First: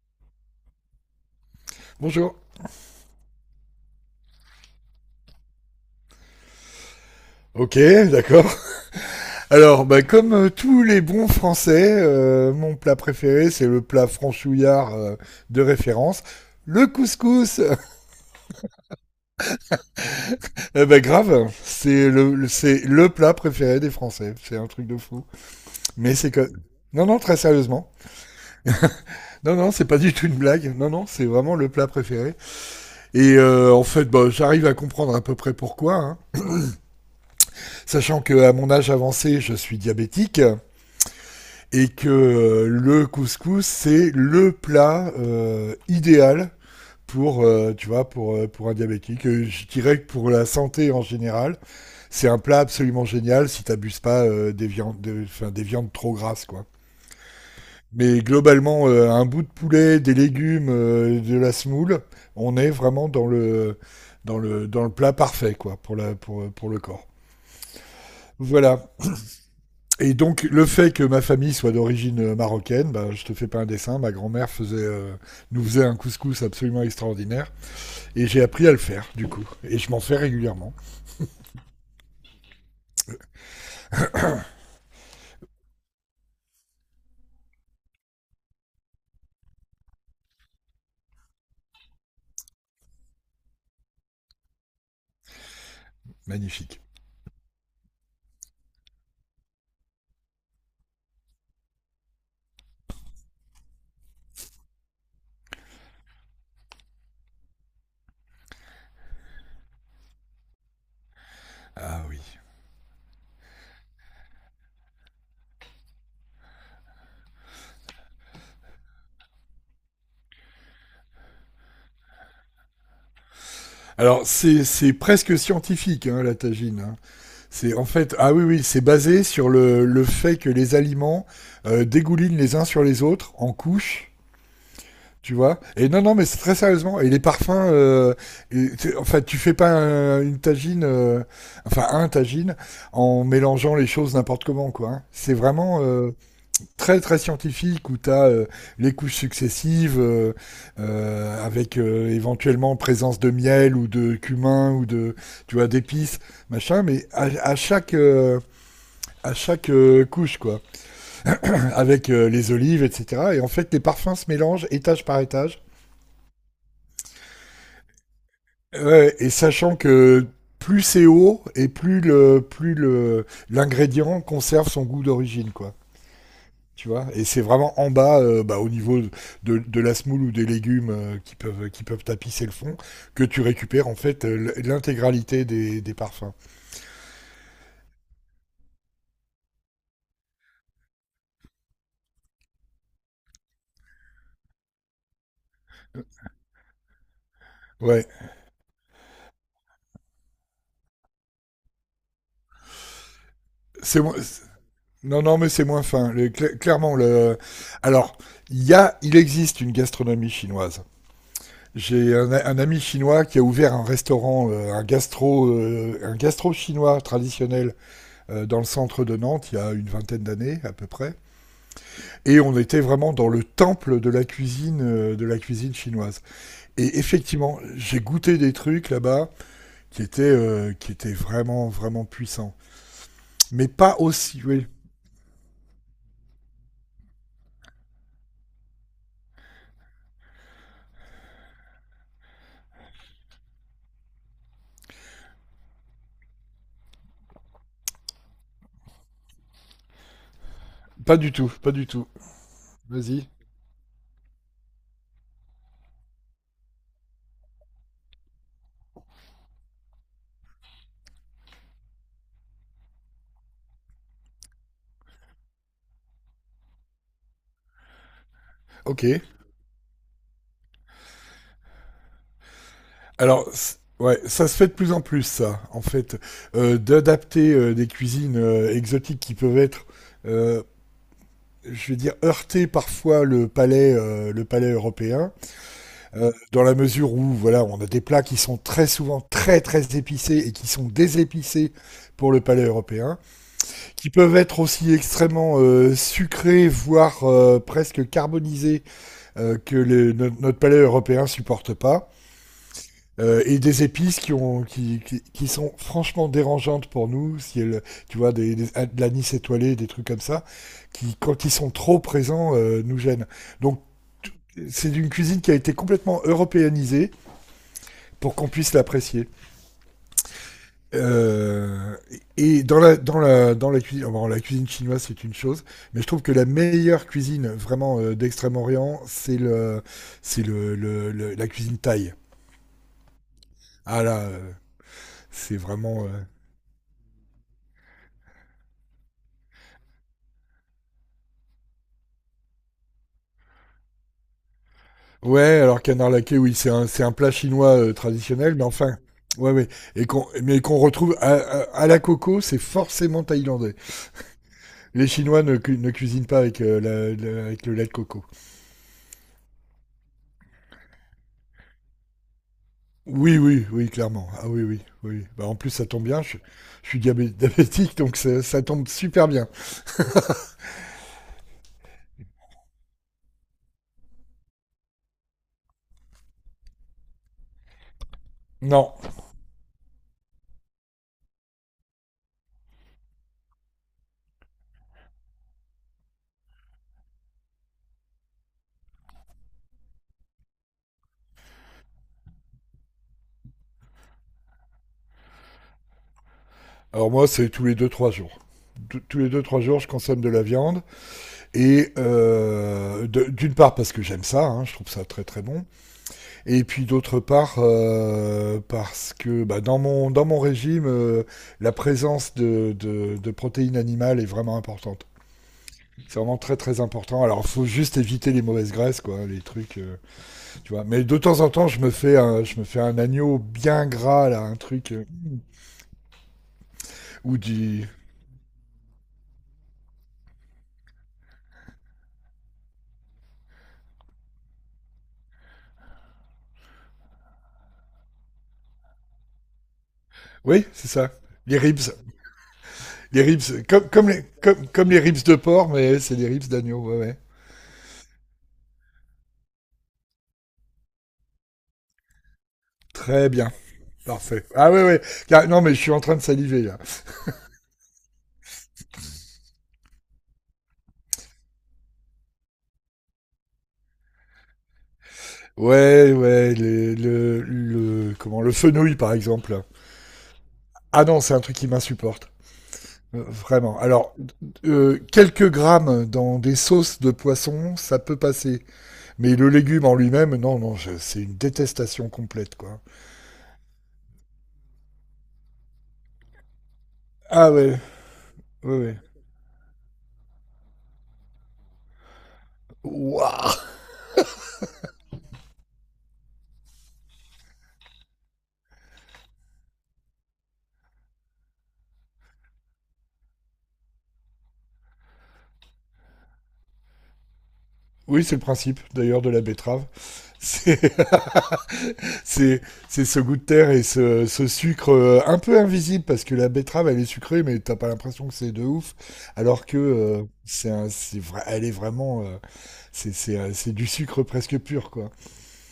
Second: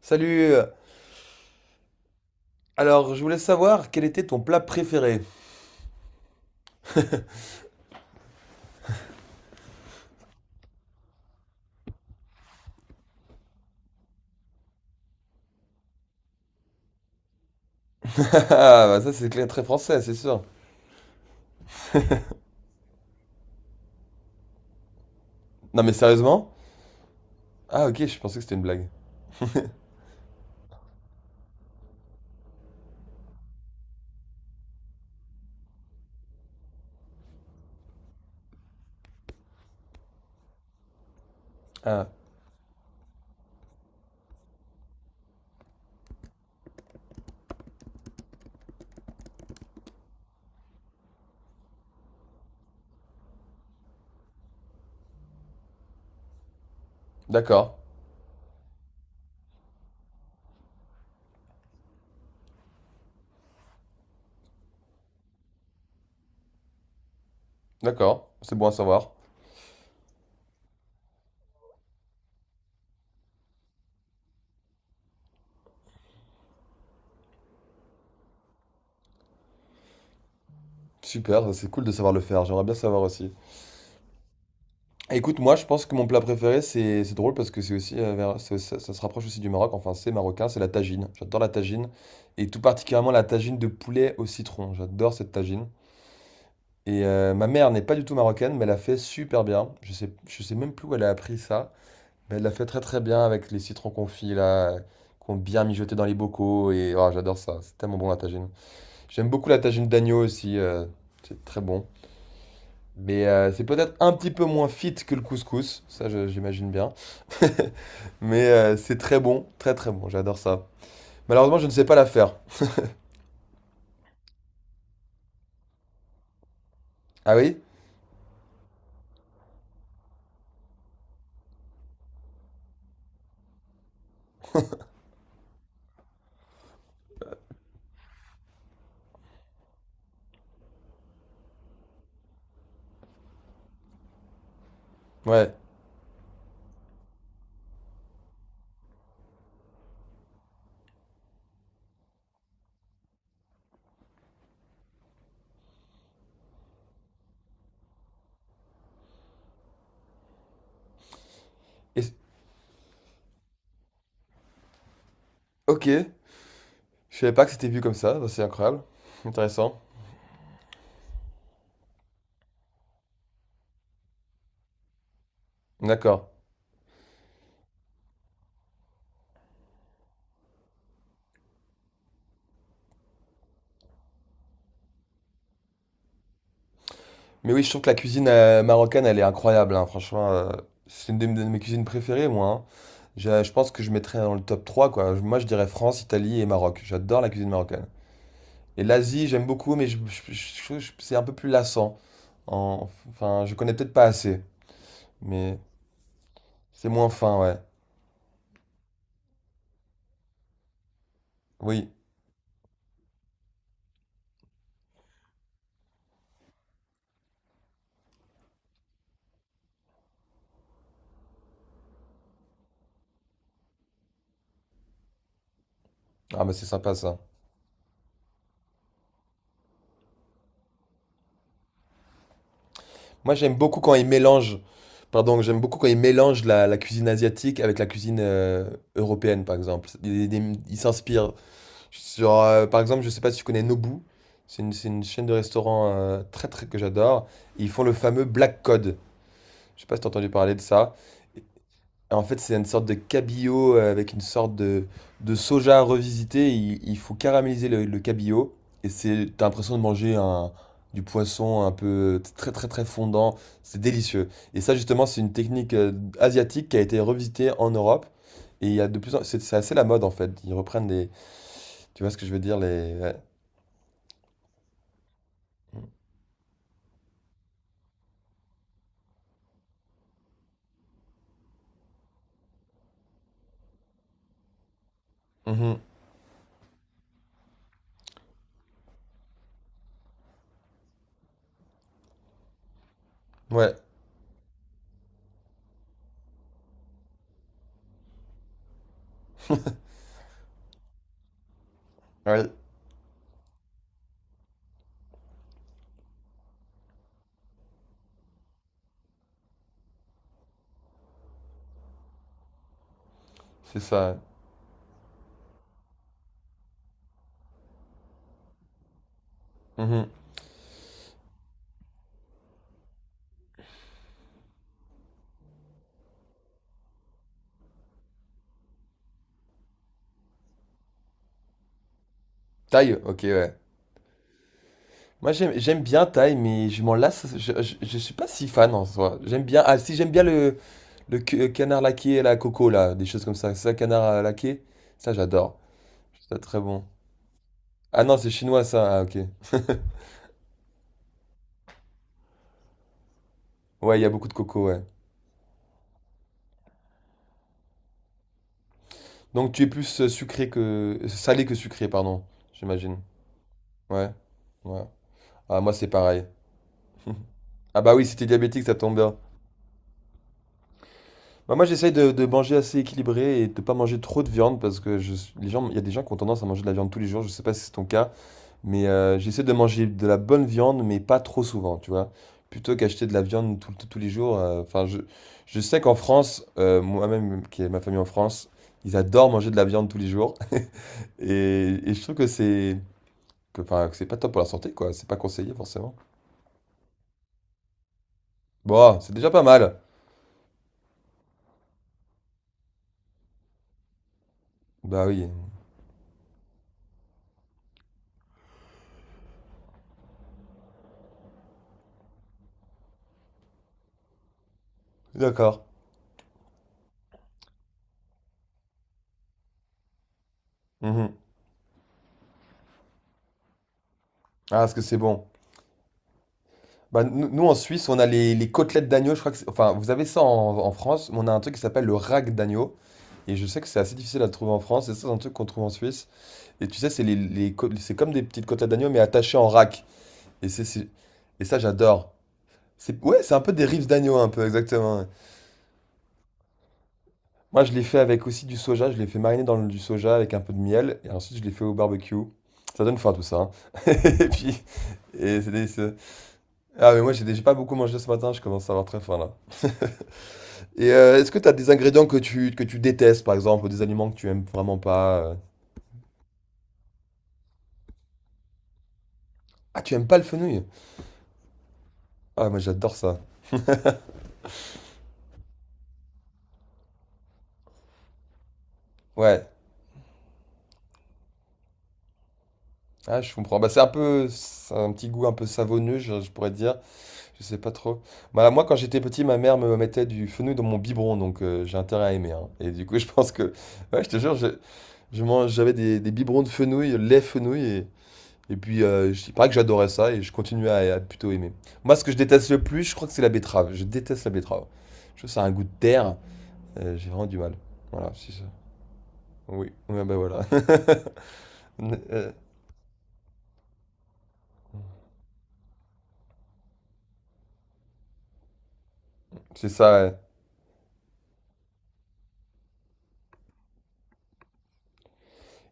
Salut! Bonjour. Alors, je voulais savoir quel était ton plat préféré? Ok, d'accord. Alors, bah, comme tous les bons Français, mon plat préféré, c'est le plat franchouillard de référence. Le couscous, Ah, bah ça c'est clair, très français, c'est sûr. eh ben grave, c'est c'est le plat préféré des Français. C'est un truc de fou. Non mais Mais c'est sérieusement? que... Non, non, très Ah, sérieusement. ok, je pensais que c'était une blague. Non, non, c'est pas du tout une blague. Non, non, c'est vraiment le plat préféré. Et en fait, bah, j'arrive à comprendre à peu près pourquoi, hein. Sachant que à mon âge avancé, je suis diabétique, et Ah, que le couscous c'est le plat idéal pour tu vois pour un diabétique. Je dirais que pour la santé en général c'est un plat absolument génial si t'abuses pas des enfin des viandes trop grasses quoi, d'accord, mais globalement un bout de poulet, des légumes, de la semoule, on est vraiment dans le dans le plat parfait quoi, pour la pour le corps, d'accord, c'est bon à voilà. savoir. Et donc, le fait que ma famille soit d'origine marocaine, bah, je te fais pas un dessin, ma grand-mère nous faisait un couscous absolument extraordinaire. Et j'ai appris à le faire, du coup. Et je m'en fais régulièrement. Super, ça, c'est cool de savoir le faire, j'aimerais bien savoir aussi. Écoute, moi je pense que mon plat préféré, c'est drôle parce que c'est aussi, ça se rapproche aussi du Maroc, enfin c'est marocain, c'est la tagine. J'adore la tagine, et tout particulièrement la tagine de poulet au citron, j'adore cette tagine. Magnifique. Et ma mère n'est pas du tout marocaine, mais elle a fait super bien. Je sais même plus où elle a appris ça. Mais elle l'a fait très très bien avec les citrons confits là, qu'on bien mijoté dans les bocaux et oh, j'adore ça, c'est tellement bon la tagine. J'aime beaucoup la tagine d'agneau aussi, c'est très bon. Ah oui. Mais c'est peut-être un petit peu moins fit que le couscous, ça j'imagine bien. Mais c'est très bon, très très bon, j'adore ça. Malheureusement, je ne sais pas la faire. Alors, c'est presque scientifique, hein, la tagine, hein. Ah oui? C'est en fait, ah oui, oui, c'est basé sur le fait que les aliments dégoulinent les uns sur les autres en couches. Tu vois. Et non, non, mais c'est très sérieusement. Et les parfums, et enfin, tu fais pas une tagine, enfin un tagine, en mélangeant les choses n'importe comment, quoi, hein. C'est Ouais. vraiment très, très scientifique où t'as as les couches successives avec éventuellement présence de miel ou de cumin tu vois, d'épices, machin, mais à chaque couche, quoi. Avec Et- les olives, etc. Et en fait, les parfums se mélangent étage par étage. ok, je savais pas que c'était vu comme ça, bah, c'est incroyable, Ouais, et sachant intéressant. que plus c'est haut et plus le l'ingrédient conserve son goût d'origine, quoi. D'accord. Tu vois, et c'est vraiment en bas, bah, au niveau de la semoule ou des légumes qui peuvent tapisser le fond, que tu récupères en fait l'intégralité des parfums. Mais oui, je trouve que la cuisine marocaine, elle est incroyable, hein, franchement. C'est une de mes cuisines préférées, moi. Hein. Je pense que je mettrais dans le top 3. Quoi. Je- Moi, je dirais France, Italie et Maroc. J'adore la cuisine marocaine. Ouais, Et l'Asie, j'aime beaucoup, mais je trouve que c'est un peu plus lassant. En- Enfin, je connais peut-être c'est pas mo- assez, c'est- non non mais mais c'est moins fin. C'est moins fin, ouais. Alors il y a il existe une gastronomie chinoise. Oui. J'ai un ami chinois qui a ouvert un restaurant, un gastro chinois traditionnel dans le centre de Nantes il y a une vingtaine d'années à peu près, et on était vraiment dans le temple de la cuisine chinoise. Ah, bah c'est sympa, Et ça. effectivement, j'ai goûté des trucs là-bas qui étaient vraiment, vraiment puissants, Moi, j'aime mais beaucoup quand pas ils aussi, mélangent... oui, Pardon, j'aime beaucoup quand ils mélangent la cuisine asiatique avec la cuisine européenne, par exemple. Ils s'inspirent. Sur, par exemple, je sais pas si tu connais Nobu. C'est une chaîne de restaurants très très que j'adore. Et ils font le fameux Black Cod. Je sais pas si t'as entendu parler de ça. pas du tout, pas du tout. Et en fait, c'est une sorte de Vas-y, cabillaud avec une sorte de soja revisité. Il faut caraméliser le cabillaud. Et c'est, t'as l'impression de manger un, du poisson un peu très très très fondant. C'est délicieux. Et ça, justement, c'est une technique asiatique qui a été revisitée en Europe. Et il y a de ok. plus en... c'est assez la mode en fait. Ils reprennent des, tu vois ce que je veux dire, les, Alors, ouais, ça se fait de plus en plus, ça, en fait. D'adapter des cuisines exotiques qui peuvent être, euh, je vais dire, heurter parfois le palais européen, mhm. Dans la mesure où, voilà, on a des plats qui sont très souvent très très épicés et qui sont désépicés pour le palais européen, Ouais, qui peuvent être aussi extrêmement sucrés, voire presque carbonisés, que notre palais européen supporte pas. ouais, Et des épices qui, ont, qui sont franchement dérangeantes pour nous, si elles, tu vois, de l'anis étoilé, des trucs comme ça, qui, quand ils sont trop présents, nous gênent. c'est Donc, ça. c'est une cuisine qui a été complètement européanisée pour qu'on puisse l'apprécier. Mhm. Euh, et dans dans la cuisine, bon, la cuisine chinoise, c'est une chose, mais je trouve que la meilleure cuisine vraiment d'Extrême-Orient, c'est la cuisine thaï. Thaï, ok, ouais. Ah là, Moi, j'aime, c'est j'aime bien vraiment. Thaï, mais je m'en lasse. Je suis pas si fan en soi. J'aime bien. Ah, si, j'aime bien le, canard laqué et la coco, là. Des choses comme ça. C'est ça, canard laqué? Ça, j'adore. Ouais, alors canard Je trouve ça laqué, oui, très c'est bon. C'est un plat chinois Ah non, c'est traditionnel, mais chinois, ça. enfin, Ah, ok. ouais, ouais, qu'on retrouve à la coco, c'est forcément thaïlandais. Ouais, il y a beaucoup de coco, ouais. Les Chinois ne ne cuisinent pas avec, avec le lait de coco. Donc, tu es plus sucré que. Salé que sucré, pardon. J'imagine. Oui, oui, oui, Ouais. clairement. Ah oui, oui, Ouais. oui. Bah, en Ah, plus, moi, ça c'est tombe bien, pareil. je, Ah, bah diabétique, oui, si donc t'es ça diabétique, ça tombe tombe bien. super bien. Bah, moi, j'essaye de manger assez équilibré et de pas manger trop de viande parce que je, les gens, il y a des gens qui ont tendance à manger de la viande tous les jours. Je sais pas si c'est ton cas, mais Non, j'essaie de manger de la bonne viande, mais pas trop souvent, tu vois. Plutôt qu'acheter de la viande tous les jours. Enfin, je sais qu'en France, moi-même, qui est ma famille en France, ils adorent manger de la viande tous les jours. Et je trouve que c'est que, enfin, que c'est pas top pour la santé, quoi. C'est pas conseillé, forcément. alors moi, c'est tous les deux, trois jours. Bon, c'est Tous les déjà pas deux, trois mal. jours, je consomme de la viande. Et d'une part, parce que j'aime ça, hein, je trouve ça Bah très, oui, très bon. Et puis d'autre part, parce que bah, dans mon régime, la présence de protéines animales est vraiment importante. d'accord. C'est vraiment très très important. Alors il faut juste éviter les mauvaises graisses, quoi, les trucs, tu vois. Mais Mhm. de temps en temps, je me fais un, je me fais un agneau bien gras, là, un Ah, est-ce que truc, c'est bon? Bah, nous, ou nous, en Suisse, du... on a les côtelettes d'agneau. Je crois que c'est- enfin, vous avez ça en France, mais on a un truc qui s'appelle le rack d'agneau. Et je sais que c'est assez difficile à trouver en France. Et ça, c'est un truc qu'on trouve en Suisse. Et tu sais, c'est c'est comme des petites côtelettes d'agneau, mais attachées en rack. Et, Oui, c'est- c'est ça. et ça, Les ribs. j'adore. C'est, ouais, Les c'est un peu ribs, des rives comme, comme, d'agneau, un peu, comme, comme les exactement. Ouais. ribs de porc, mais c'est des ribs d'agneau, ouais, ouais. Moi, je l'ai fait avec aussi du soja. Je l'ai fait mariner dans du soja avec un peu de miel. Et ensuite, je l'ai fait au barbecue. Ça donne faim, tout Très ça. Hein. bien. Et Parfait. puis, Ah ouais, ouais. et c'est Non, mais je suis délicieux. en train de saliver, là. Ah, mais moi, j'ai déjà pas beaucoup mangé ce matin. Je commence à avoir très faim, là. Et est-ce que tu as des ingrédients que tu détestes, par exemple, ou des aliments que tu aimes vraiment pas euh. Ouais, ouais, le fenouil par exemple. Ah, tu aimes pas le fenouil? Ah non, c'est un truc qui m'insupporte. Ah, moi j'adore ça. Vraiment. Alors, quelques grammes dans des sauces de poisson, ça peut passer. Mais Ouais. le légume en lui-même, non, non, c'est une détestation complète, quoi. Ah, je comprends. Bah, c'est un peu, c'est un petit goût un peu savonneux, je pourrais dire. Je Ah sais pas ouais, trop. Bah, moi, quand ouais, ouais. j'étais petit, ma mère me mettait du fenouil dans mon biberon, donc j'ai intérêt à aimer. Hein. Et du coup, je pense que, Ouah. ouais, je te jure, je mange, j'avais des biberons de fenouil, lait fenouil, et puis, il paraît que j'adorais ça et je continue à, plutôt aimer. Moi, ce que je déteste le plus, je crois que c'est la betterave. Je déteste la betterave. Je trouve que ça a un goût de terre. J'ai vraiment du mal. Voilà, Oui, c'est c'est le ça. principe, d'ailleurs, de la Oui, betterave. ouais, bah voilà. C'est c'est c'est ce goût de terre et ce sucre un peu invisible parce que la betterave elle est sucrée mais t'as pas l'impression que c'est de ouf, alors C'est que ça. Ouais. C'est vrai elle est vraiment c'est du sucre presque pur, quoi.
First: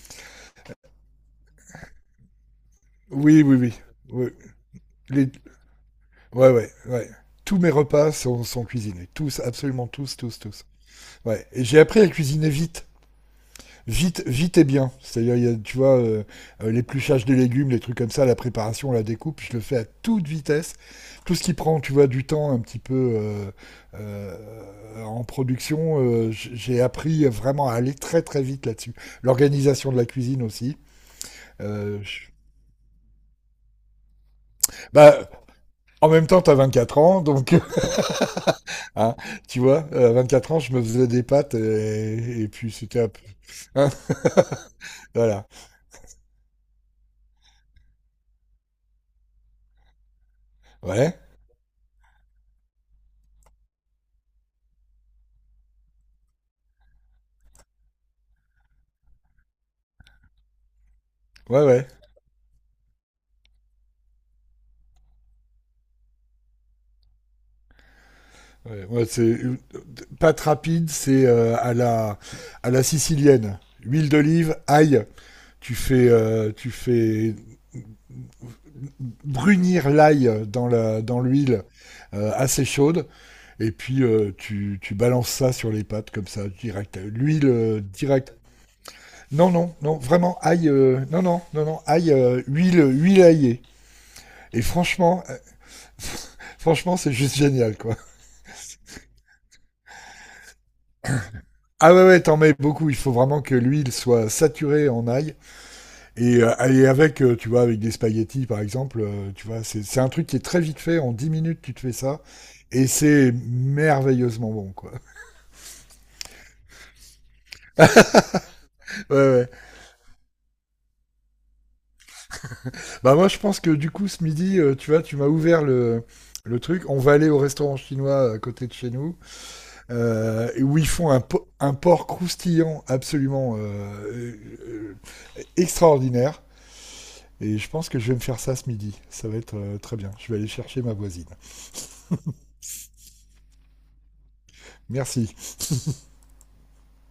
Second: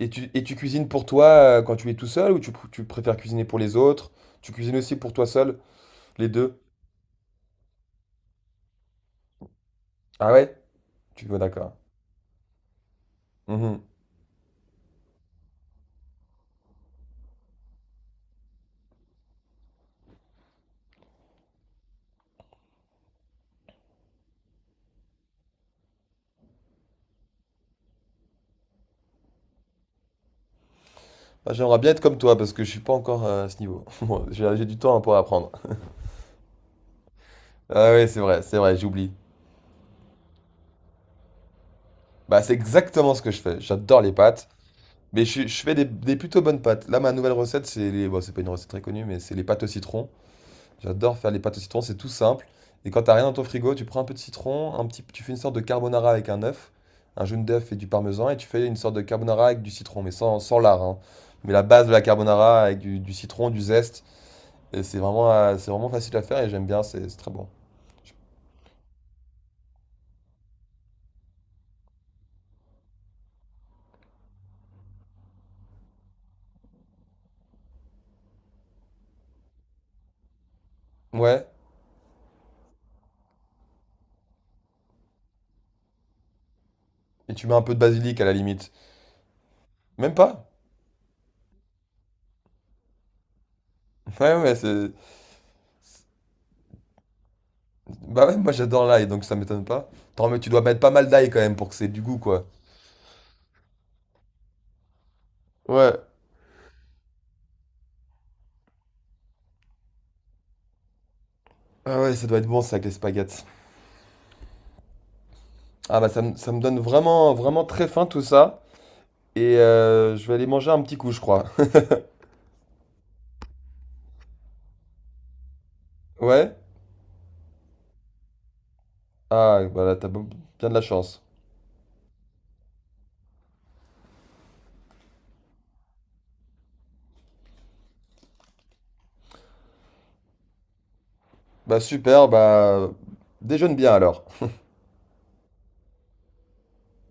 Et tu cuisines pour toi quand tu es tout seul ou tu préfères Oui cuisiner oui pour oui. les autres? Oui. Tu cuisines aussi pour toi Les- seul, les ouais deux? ouais ouais. Tous mes repas sont, sont cuisinés, tous absolument tous Ah tous ouais? tous. Tu vois, Ouais et d'accord. j'ai appris à cuisiner vite. Mhm. Vite, vite et bien. C'est-à-dire, il y a, tu vois, l'épluchage des légumes, les trucs comme ça, la préparation, la découpe, je le fais à toute vitesse. Tout ce qui prend, tu vois, du temps un petit peu en production, j'ai appris vraiment à aller très très vite là-dessus. L'organisation de la cuisine aussi. Ah, j'aimerais bien Euh, être comme je- toi parce que je suis pas encore à ce niveau. Bon, j'ai du temps hein, pour Bah, apprendre. en même temps, t'as 24 ans, donc, Ah ouais, c'est vrai, j'oublie. hein, tu vois, à 24 ans, je me faisais des pâtes Bah, et c'est puis c'était un exactement peu... ce que je fais. hein, J'adore les pâtes, mais voilà. je fais des plutôt bonnes pâtes. Là, ma nouvelle recette, c'est les... Bon, c'est pas une recette très connue, mais c'est les pâtes au citron. Ouais, J'adore faire les pâtes au citron, c'est tout simple. Et quand t'as rien dans ton frigo, tu prends un peu de citron, un petit... tu fais une sorte de carbonara avec un œuf, un jaune d'œuf et du parmesan, et tu fais une sorte de carbonara avec du citron, mais sans, sans lard, hein. Mais ouais, la ouais. base de la carbonara avec du citron, du zeste, et c'est vraiment facile à faire et j'aime bien, c'est très bon. Ouais, ouais, pâte rapide, c'est à la sicilienne. Huile d'olive, ail. Tu fais brunir l'ail dans la dans Ouais, l'huile assez chaude, et puis tu balances ça sur les pâtes comme ça direct. et L'huile tu mets un peu de basilic à la direct. limite. Non non non Même vraiment pas. ail. Non non non non ail, huile, huile aillée. Ouais, ouais, Et c'est. franchement franchement c'est juste génial, quoi. Bah ouais, moi j'adore l'ail, donc ça m'étonne pas. Attends mais tu dois mettre pas mal d'ail quand même pour que c'est Ah du ouais, goût, ouais, t'en quoi. mets beaucoup. Il faut vraiment que l'huile soit saturée en ail. Ouais. Et avec, tu vois, avec des spaghettis, par exemple, tu vois, c'est un truc qui est très vite fait. En 10 minutes, tu te fais Ah ouais, ça. ça doit être bon ça avec Et les c'est spaghettis. merveilleusement bon, quoi. Ah bah ça, ça me donne vraiment, vraiment très faim tout ça. Ouais, ouais. Et je vais aller manger un petit coup, je crois. Bah moi, je pense que du coup, ce midi, tu vois, tu m'as ouvert Ouais? le truc. On va aller au restaurant chinois à côté de chez nous, Ah, bah là, bien de où la ils font chance. Un porc croustillant absolument euh, extraordinaire. Et je pense que je vais me faire ça ce midi. Ça va être très bien. Je vais aller chercher ma voisine. Bah super, bah déjeune bien alors. Merci.